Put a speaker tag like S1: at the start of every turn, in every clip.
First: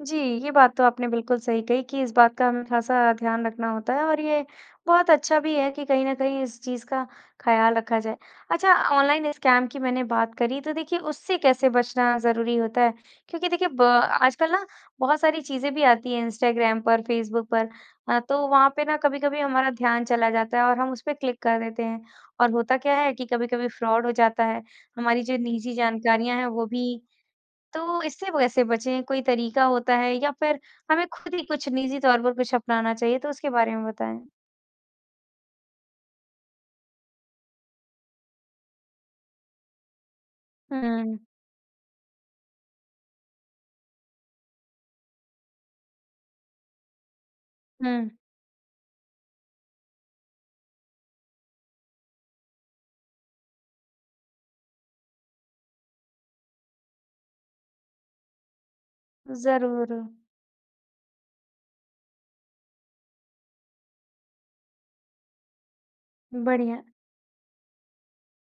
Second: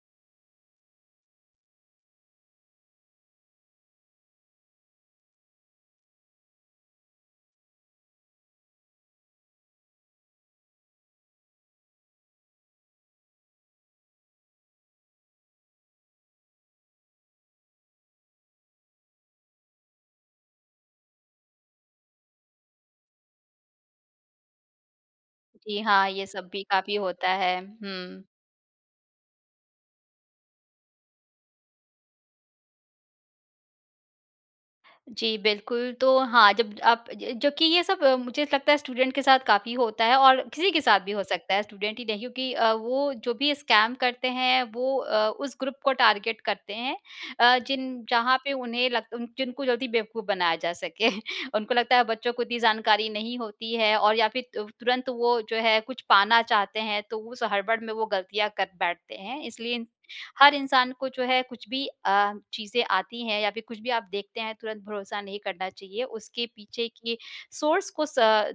S1: जी, ये बात तो आपने बिल्कुल सही कही कि इस बात का हमें ख़ासा ध्यान रखना होता है और ये बहुत अच्छा भी है कि कहीं न कहीं इस चीज़ का ख़्याल रखा जाए। अच्छा अ, ऑनलाइन स्कैम की मैंने बात करी तो देखिए उससे कैसे बचना ज़रूरी होता है? क्योंकि देखिए ब आजकल ना बहुत सारी चीज़ें भी आती है, इंस्टाग्राम पर फेसबुक पर अ, तो वहाँ पे ना कभी-कभी हमारा ध्यान चला जाता है और हम उस पे क्लिक कर देते हैं और होता क्या है कि कभी-कभी फ्रॉड हो जाता है, हमारी जो निजी
S2: जी हाँ, ये
S1: जानकारियाँ हैं
S2: सब भी
S1: वो भी
S2: काफ़ी होता है।
S1: तो
S2: हुँ।
S1: इससे वैसे बचें कोई तरीक़ा होता है या फिर हमें खुद ही कुछ निजी तौर पर कुछ अपनाना चाहिए? तो उसके बारे में बताएँ।
S2: जी, बिल्कुल। तो हाँ, जब आप ज जो कि ये सब अ, मुझे लगता है स्टूडेंट के साथ काफ़ी होता है और किसी के
S1: हुँ,
S2: साथ भी हो
S1: हुँ।
S2: सकता है स्टूडेंट ही नहीं, क्योंकि अ, वो जो भी स्कैम करते हैं वो अ, उस ग्रुप को टारगेट करते हैं अ, जिन
S1: हुँ।
S2: जहाँ पे उन्हें लग जिनको जल्दी बेवकूफ़ बनाया जा सके। उनको लगता है बच्चों को इतनी जानकारी नहीं होती है और या फिर अ, तुरंत वो जो है, कुछ पाना चाहते हैं, तो उस हड़बड़ में वो ग़लतियाँ कर बैठते हैं, इसलिए
S1: ज़रूर।
S2: हर इंसान को जो है कुछ भी अ, चीज़ें आती हैं या फिर कुछ भी आप देखते हैं तुरंत भरोसा नहीं करना चाहिए। उसके
S1: बढ़िया।
S2: पीछे के सोर्स को स अ,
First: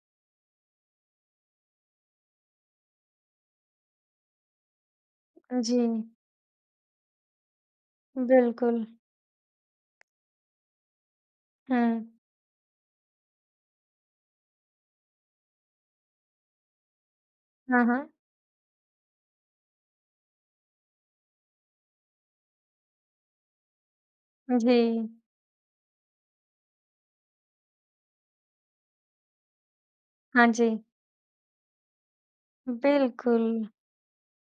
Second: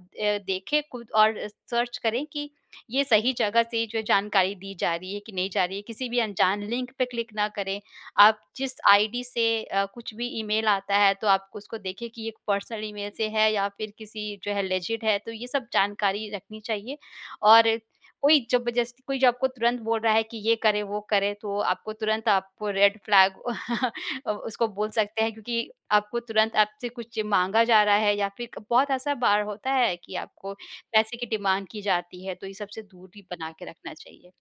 S2: देखें कुल और अ, सर्च करें कि ये सही जगह से जो जानकारी दी जा रही है, कि नहीं
S1: उ,
S2: जा रही है। किसी
S1: जी।
S2: भी अनजान लिंक पे क्लिक ना करें। आप जिस
S1: बिल्कुल।
S2: आईडी से अ, कुछ भी ईमेल आता है तो आप उसको देखें
S1: हुँ।
S2: कि ये पर्सनल ईमेल से है या फिर किसी जो है लेजिड है तो ये सब जानकारी रखनी चाहिए और
S1: हाँ, हाँ।
S2: कोई ज़बरदस्ती, कोई जो आपको तुरंत बोल रहा है, कि ये करें वो करें तो आपको तुरंत आप रेड फ्लैग अ,
S1: उ,
S2: उसको
S1: जी।
S2: बोल सकते हैं क्योंकि आपको तुरंत आपसे कुछ माँगा जा रहा है या फिर क बहुत ऐसा बार होता है कि
S1: हाँ
S2: आपको
S1: जी।
S2: पैसे की डिमांड की जाती है तो ये सबसे दूरी बना
S1: बिल्कुल।
S2: के रखना चाहिए।